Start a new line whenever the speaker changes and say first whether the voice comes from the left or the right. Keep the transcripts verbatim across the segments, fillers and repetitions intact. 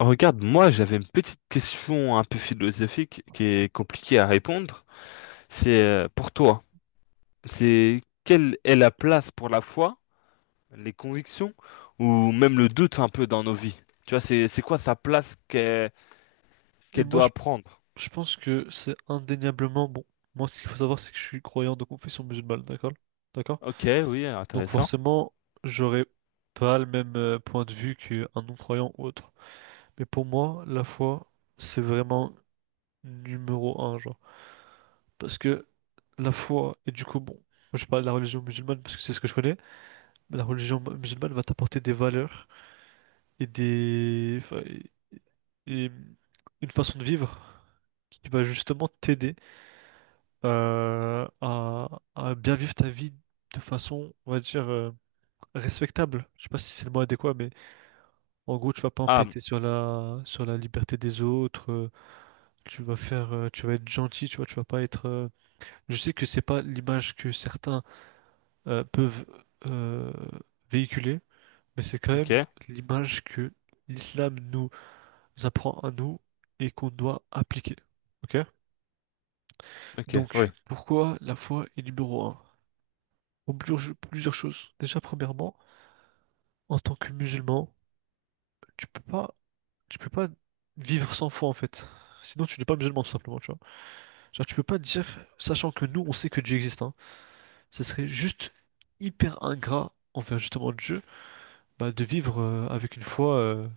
left: Regarde, moi j'avais une petite question un peu philosophique qui est compliquée à répondre. C'est euh, pour toi, c'est quelle est la place pour la foi, les convictions ou même le doute un peu dans nos vies? Tu vois, c'est c'est quoi sa place qu'elle
right: Et
left: qu'elle
right: moi, je,
left: doit prendre?
right: je pense que c'est indéniablement bon. Moi, ce qu'il faut savoir, c'est que je suis croyant de confession musulmane, d'accord? D'accord?
left: Ok, oui,
right: Donc,
left: intéressant.
right: forcément, j'aurais pas le même euh, point de vue qu'un non-croyant ou autre. Mais pour moi, la foi, c'est vraiment numéro un, genre. Parce que la foi, et du coup, bon, moi, je parle de la religion musulmane parce que c'est ce que je connais, mais la religion mu- musulmane va t'apporter des valeurs et des. Enfin, et et une façon de vivre qui va justement t'aider. euh, à, à bien vivre ta vie de façon, on va dire, euh, respectable. Je sais pas si c'est le mot adéquat, mais en gros, tu vas pas
left: Ah,
right: empiéter sur la, sur la liberté des autres. Euh, tu vas faire, euh, tu vas être gentil, tu vois, tu vas pas être. euh, Je sais que c'est pas l'image que certains euh, peuvent euh, véhiculer, mais c'est quand même
left: ok,
right: l'image que l'islam nous apprend à nous et qu'on doit appliquer. Ok?
left: ok,
right: Donc,
left: oui,
right: pourquoi la foi est numéro un? pour plusieurs plusieurs choses. Déjà, premièrement, en tant que musulman, tu peux pas, tu peux pas vivre sans foi en fait. Sinon, tu n'es pas musulman tout simplement, tu vois. Genre, tu peux pas dire, sachant que nous, on sait que Dieu existe, hein, ce serait juste hyper ingrat envers justement Dieu, bah, de vivre euh, avec une foi, euh,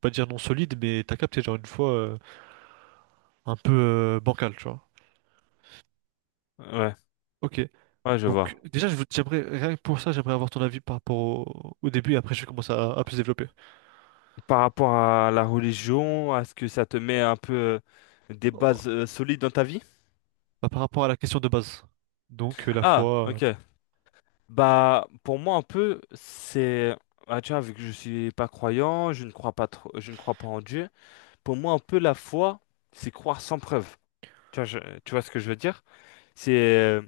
right: pas dire non solide, mais t'as capté, genre une foi euh, un peu euh, bancale, tu vois.
left: ouais,
right: Ok.
left: ouais, je
right: Donc,
left: vois.
right: déjà, je vous- j'aimerais, rien que pour ça, j'aimerais avoir ton avis par rapport au, au début et après, je vais commencer à à plus développer.
left: Par rapport à la religion, est-ce que ça te met un peu euh, des bases euh, solides dans ta vie?
right: Bah, par rapport à la question de base. Donc, euh, la
left: Ah,
right: foi,
left: ok. Bah, pour moi, un peu, c'est... Ah, tu vois, vu que je suis pas croyant, je ne crois pas trop, je ne crois pas en Dieu. Pour moi, un peu, la foi, c'est croire sans preuve. Tu vois, je- tu vois ce que je veux dire? C'est...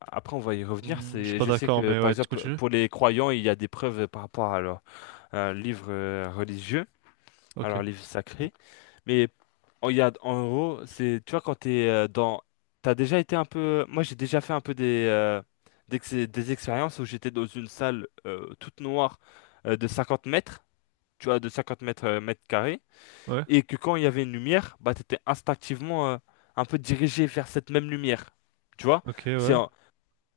left: Après, on va y
right: euh,
left: revenir.
right: hmm, je suis
left: C'est,
right: pas
left: je sais
right: d'accord,
left: que,
right: mais
left: par
right: ouais, tu
left: exemple,
right: continues?
left: pour les croyants, il y a des preuves par rapport à leur, un livre euh, religieux, à
right: Ok.
left: leur livre sacré. Mais en regarde, en gros, c'est, tu vois, quand t'es euh, dans... T'as déjà été un peu... Moi, j'ai déjà fait un peu des, euh, des, ex- des expériences où j'étais dans une salle euh, toute noire, euh, de cinquante mètres, tu vois, de cinquante mètres, euh, mètres carrés,
right: Ouais.
left: et que quand il y avait une lumière, bah, t'étais instinctivement euh, un peu dirigé vers cette même lumière. Tu vois?
right: Ok,
left: C'est
right: ouais.
left: en-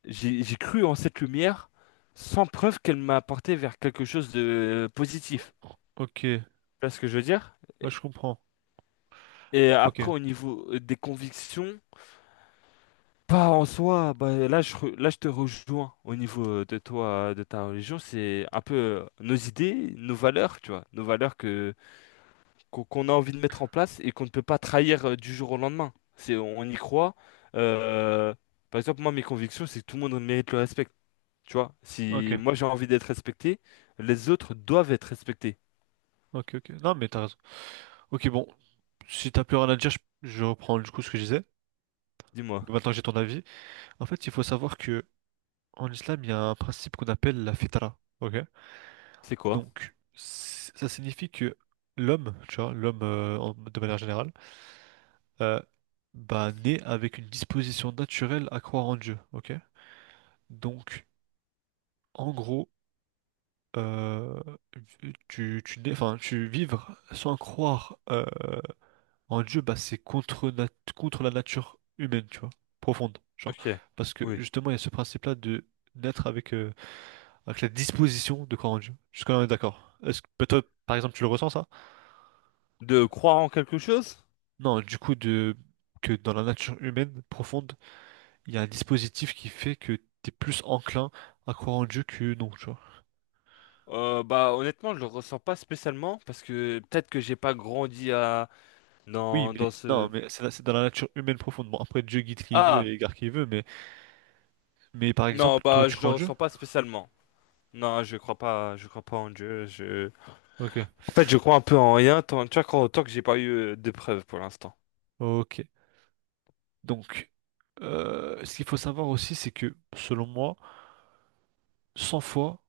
left: J'ai, j'ai cru en cette lumière sans preuve qu'elle m'a apporté vers quelque chose de euh, positif.
right: Ok. Ouais,
left: Tu vois ce que je veux dire? Et
right: je comprends.
left: et
right: Ok.
left: après, au niveau euh, des convictions... Pas en soi, bah, là, je, re- là je te rejoins au niveau euh, de toi, euh, de ta religion, c'est un peu euh, nos idées, nos valeurs, tu vois, nos valeurs que qu'on qu'on a envie de mettre en place et qu'on ne peut pas trahir euh, du jour au lendemain. C'est, on y croit. euh, Par exemple, moi, mes convictions, c'est que tout le monde mérite le respect, tu vois.
right: Ok.
left: Si moi j'ai envie d'être respecté, les autres doivent être respectés.
right: Ok, ok. Non, mais t'as raison. Ok, bon. Si t'as plus rien à dire, je, je reprends du coup ce que je disais.
left: Dis-moi,
right: Maintenant que j'ai ton avis. En fait, il faut savoir que en islam, il y a un principe qu'on appelle la fitra. Ok?
left: c'est quoi?
right: Donc, c- ça signifie que l'homme, tu vois, l'homme euh, en- de manière générale, euh, bah, naît avec une disposition naturelle à croire en Dieu. Ok? Donc, en gros, euh, tu, tu, n'es- enfin, tu vivre sans croire euh, en Dieu, bah, c'est contre, nat- contre la nature humaine, tu vois, profonde. Genre,
left: Ok,
right: parce que
left: oui.
right: justement, il y a ce principe-là de naître avec, euh, avec la disposition de croire en Dieu. Jusqu'à là, on est d'accord. Est-ce que bah, toi, par exemple, tu le ressens, ça?
left: De croire en quelque chose?
right: Non, du coup, de, que dans la nature humaine profonde, il y a un dispositif qui fait que tu es plus enclin à croire en Dieu que non, tu vois.
left: Euh, bah honnêtement je le ressens pas spécialement parce que peut-être que j'ai pas grandi à
right: Oui,
left: dans
right: mais
left: dans
right: non,
left: ce
right: mais c'est c'est dans la nature humaine profonde. Bon, après, Dieu guide qui veut
left: ah,
right: et égarde qui veut, mais, mais par
left: non,
right: exemple, toi,
left: bah
right: tu
left: je
right: crois
left: le
right: en Dieu?
left: ressens pas spécialement non, je crois pas, je crois pas en Dieu, je en
right: Ok.
left: fait je crois un peu en rien tant tu vois quand- tant que j'ai pas eu euh, de preuves pour l'instant.
right: Ok. Donc, euh, ce qu'il faut savoir aussi, c'est que, selon moi, sans foi,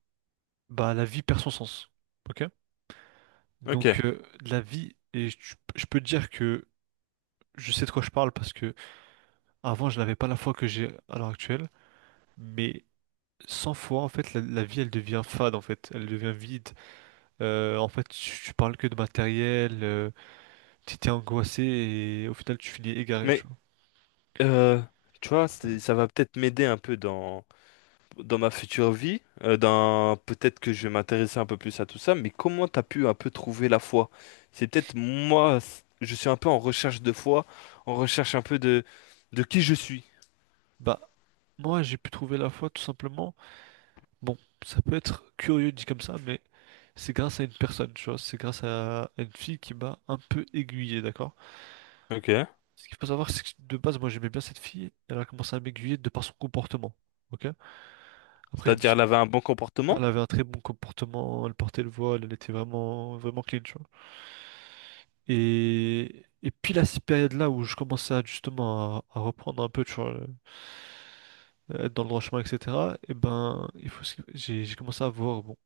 right: bah, la vie perd son sens. Ok?
left: Ok,
right: Donc, euh, la vie, et je, je peux te dire que je sais de quoi je parle parce que avant, je n'avais pas la foi que j'ai à l'heure actuelle, mais sans foi, en fait, la, la vie, elle devient fade, en fait. Elle devient vide. Euh, en fait, tu, tu parles que de matériel. Euh, t'étais angoissé et au final tu finis égaré, tu
left: mais
right: vois.
left: euh, tu vois c'est- ça va peut-être m'aider un peu dans dans ma future vie, euh, dans peut-être que je vais m'intéresser un peu plus à tout ça, mais comment t'as pu un peu trouver la foi? C'est peut-être moi, c- je suis un peu en recherche de foi, en recherche un peu de de qui je suis.
right: Bah, moi j'ai pu trouver la foi tout simplement. Bon, ça peut être curieux dit comme ça, mais c'est grâce à une personne, tu vois. C'est grâce à une fille qui m'a un peu aiguillé, d'accord?
left: Ok.
right: Ce qu'il faut savoir, c'est que de base, moi j'aimais bien cette fille. Elle a commencé à m'aiguiller de par son comportement, ok? Après, je me
left: C'est-à-dire, elle
right: suis.
left: avait un bon
right: Elle
left: comportement.
right: avait un très bon comportement, elle portait le voile, elle était vraiment, vraiment clean, tu vois. Et, et puis, la période là où je commençais à, justement à, à reprendre un peu, tu vois, euh, être dans le droit chemin, et cetera. Et ben, il faut. se- J'ai j'ai commencé à voir bon,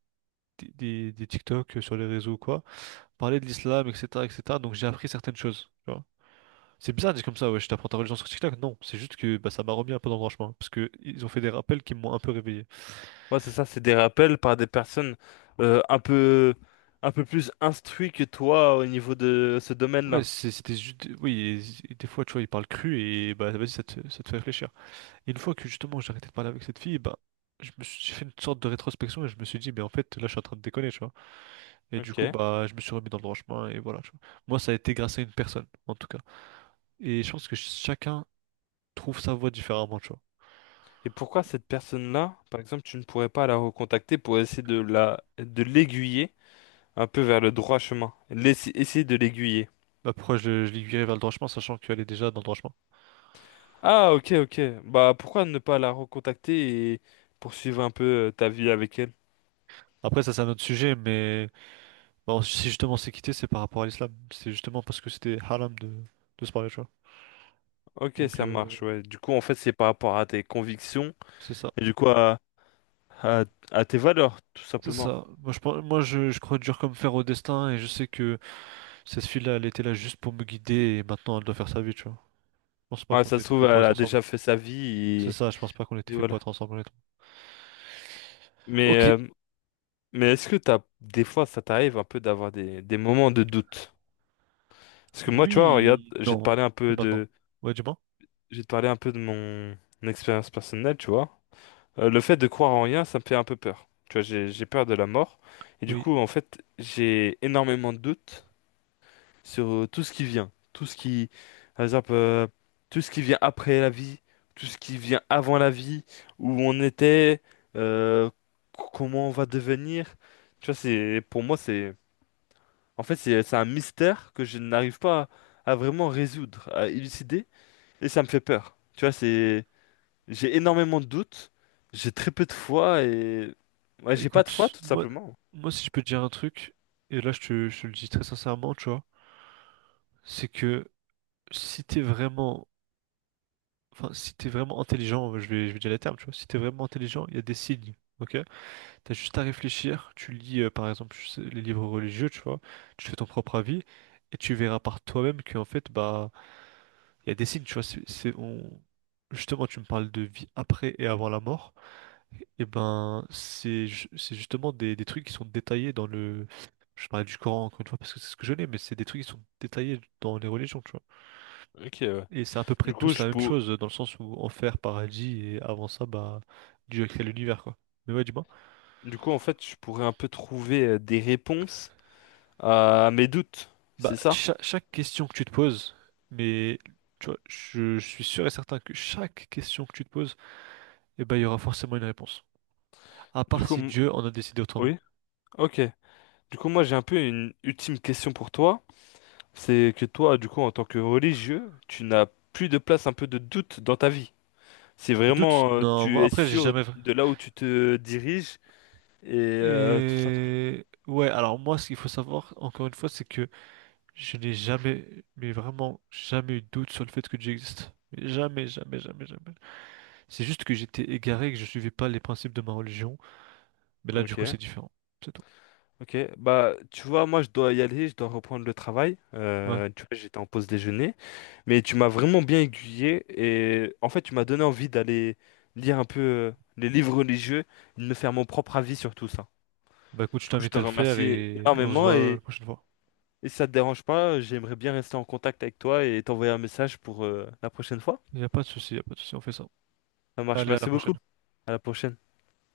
right: des, des, des TikTok euh, sur les réseaux ou quoi, parler de l'islam, et cetera, et cetera. Donc j'ai appris certaines choses. tu vois. C'est bizarre de dire comme ça, ouais, je t'apprends ta religion sur TikTok. Non, c'est juste que bah, ça m'a remis un peu dans le droit chemin, parce que ils ont fait des rappels qui m'ont un peu réveillé.
left: Ouais, c'est ça, c'est des rappels par des personnes, euh, un peu un peu plus instruites que toi au niveau de ce
right: Ouais,
left: domaine-là.
right: c'est- c'était juste, oui, et- et des fois, tu vois, ils parlent cru et bah vas-y, ça te, ça te fait réfléchir. Et une fois que justement j'ai arrêté de parler avec cette fille, bah, je me suis j'ai fait une sorte de rétrospection et je me suis dit, mais en fait, là, je suis en train de déconner, tu vois. Et du
left: Ok.
right: coup,
left: Et
right: bah, je me suis remis dans le droit chemin et voilà. tu vois. Moi, ça a été grâce à une personne, en tout cas. Et je pense que ch- chacun trouve sa voie différemment, tu vois.
left: pourquoi cette personne-là, par exemple, tu ne pourrais pas la recontacter pour essayer de la de l'aiguiller? Un peu vers le droit chemin. Laisse- essayez de l'aiguiller.
right: Bah, pourquoi je, je l'aiguillais vers le droit chemin, sachant qu'elle est déjà dans le droit chemin.
left: Ah, ok, ok. Bah, pourquoi ne pas la recontacter et poursuivre un peu euh, ta vie avec elle?
right: Après, ça, c'est un autre sujet, mais bah, on- si justement c'est quitté, c'est par rapport à l'islam. C'est justement parce que c'était haram de, de se parler, tu vois.
left: Ok,
right: Donc,
left: ça
right: euh,
left: marche, ouais. Du coup, en fait, c'est par rapport à tes convictions
right: c'est ça.
left: et du coup à, à, à tes valeurs, tout
right: C'est
left: simplement.
right: ça. Moi, je, pense- moi je, je crois dur comme fer au destin et je sais que cette fille-là, elle était là juste pour me guider et maintenant elle doit faire sa vie, tu vois. Je pense pas
left: Ouais,
right: qu'on
left: ça se
right: était fait
left: trouve,
right: pour
left: elle
right: être
left: a
right: ensemble.
left: déjà fait sa vie et,
right: C'est ça, je pense pas qu'on était
left: et
right: fait pour
left: voilà.
right: être ensemble, honnêtement.
left: Mais,
right: Ok,
left: euh, mais est-ce que t'as, des fois, ça t'arrive un peu d'avoir des, des moments de doute? Parce que moi, tu vois, regarde,
right: Oui,
left: j'ai te
right: non,
left: parlé un
right: plus
left: peu
right: maintenant.
left: de,
right: Ouais, du moins.
left: j'ai te parlé un peu de mon expérience personnelle, tu vois. Euh, le fait de croire en rien, ça me fait un peu peur. Tu vois, j'ai j'ai peur de la mort. Et du
right: Oui.
left: coup, en fait, j'ai énormément de doutes sur euh, tout ce qui vient. Tout ce qui, par exemple, euh, tout ce qui vient après la vie, tout ce qui vient avant la vie, où on était, euh, c- comment on va devenir. Tu vois, c'est, pour moi, c'est, en fait, c'est c'est un mystère que je n'arrive pas à, à vraiment résoudre, à élucider. Et ça me fait peur. Tu vois, c'est j'ai énormément de doutes, j'ai très peu de foi et ouais, j'ai pas de foi
right: Écoute,
left: tout
right: moi,
left: simplement.
right: moi, si je peux te dire un truc, et là, je te, je te le dis très sincèrement, tu vois, c'est que si t'es vraiment, enfin, si t'es vraiment intelligent, je vais, je vais dire les termes, tu vois, si t'es vraiment intelligent, il y a des signes, ok? T'as juste à réfléchir, tu lis, euh, par exemple, je sais, les livres religieux, tu vois, tu fais ton propre avis, et tu verras par toi-même qu'en fait, bah, il y a des signes, tu vois, c'est, c'est- on... Justement, tu me parles de vie après et avant la mort. et ben, c'est ju- c'est justement des, des trucs qui sont détaillés dans le. Je parlais du Coran encore une fois parce que c'est ce que je l'ai, mais c'est des trucs qui sont détaillés dans les religions, tu vois.
left: Ok, ouais.
right: Et c'est à peu près
left: Du coup,
right: tous
left: je
right: la même
left: pour...
right: chose dans le sens où enfer, paradis, et avant ça, bah, Dieu a créé l'univers, quoi. Mais ouais, dis-moi.
left: du coup, en fait, je pourrais un peu trouver euh, des réponses à mes doutes,
right: Bah,
left: c'est ça?
right: cha- chaque question que tu te poses, mais tu vois, je, je suis sûr et certain que chaque question que tu te poses, eh ben, il y aura forcément une réponse. À
left: Du
right: part
left: coup,
right: si
left: m-
right: Dieu en a décidé autrement.
left: oui, ok. Du coup, moi, j'ai un peu une ultime question pour toi. C'est que toi, du coup, en tant que religieux, tu n'as plus de place un peu de doute dans ta vie. C'est
right: Le doute,
left: vraiment, euh,
right: non, moi,
left: tu es
right: après, j'ai
left: sûr
right: jamais.
left: de là où tu te diriges et euh, tout simple.
right: Et ouais, alors moi, ce qu'il faut savoir, encore une fois, c'est que je n'ai jamais, mais vraiment jamais eu de doute sur le fait que Dieu existe. Mais Jamais, jamais, jamais, jamais. C'est juste que j'étais égaré, et que je suivais pas les principes de ma religion. Mais là, du coup,
left: Ok.
right: c'est différent. C'est tout.
left: Ok, bah tu vois, moi je dois y aller, je dois reprendre le travail.
right: Ouais.
left: Euh, tu vois, j'étais en pause déjeuner, mais tu m'as vraiment bien aiguillé et en fait tu m'as donné envie d'aller lire un peu euh, les livres religieux, et de me faire mon propre avis sur tout ça.
right: Bah écoute, je
left: Du coup, je
right: t'invite
left: te
right: à le faire
left: remercie
right: et on se
left: énormément
right: voit la
left: et,
right: prochaine fois.
left: et si ça te dérange pas, j'aimerais bien rester en contact avec toi et t'envoyer un message pour euh, la prochaine fois.
right: Il n'y a pas de souci, il n'y a pas de souci, on fait ça.
left: Ça marche,
right: Allez, à la
left: merci
right: prochaine.
left: beaucoup. À la prochaine.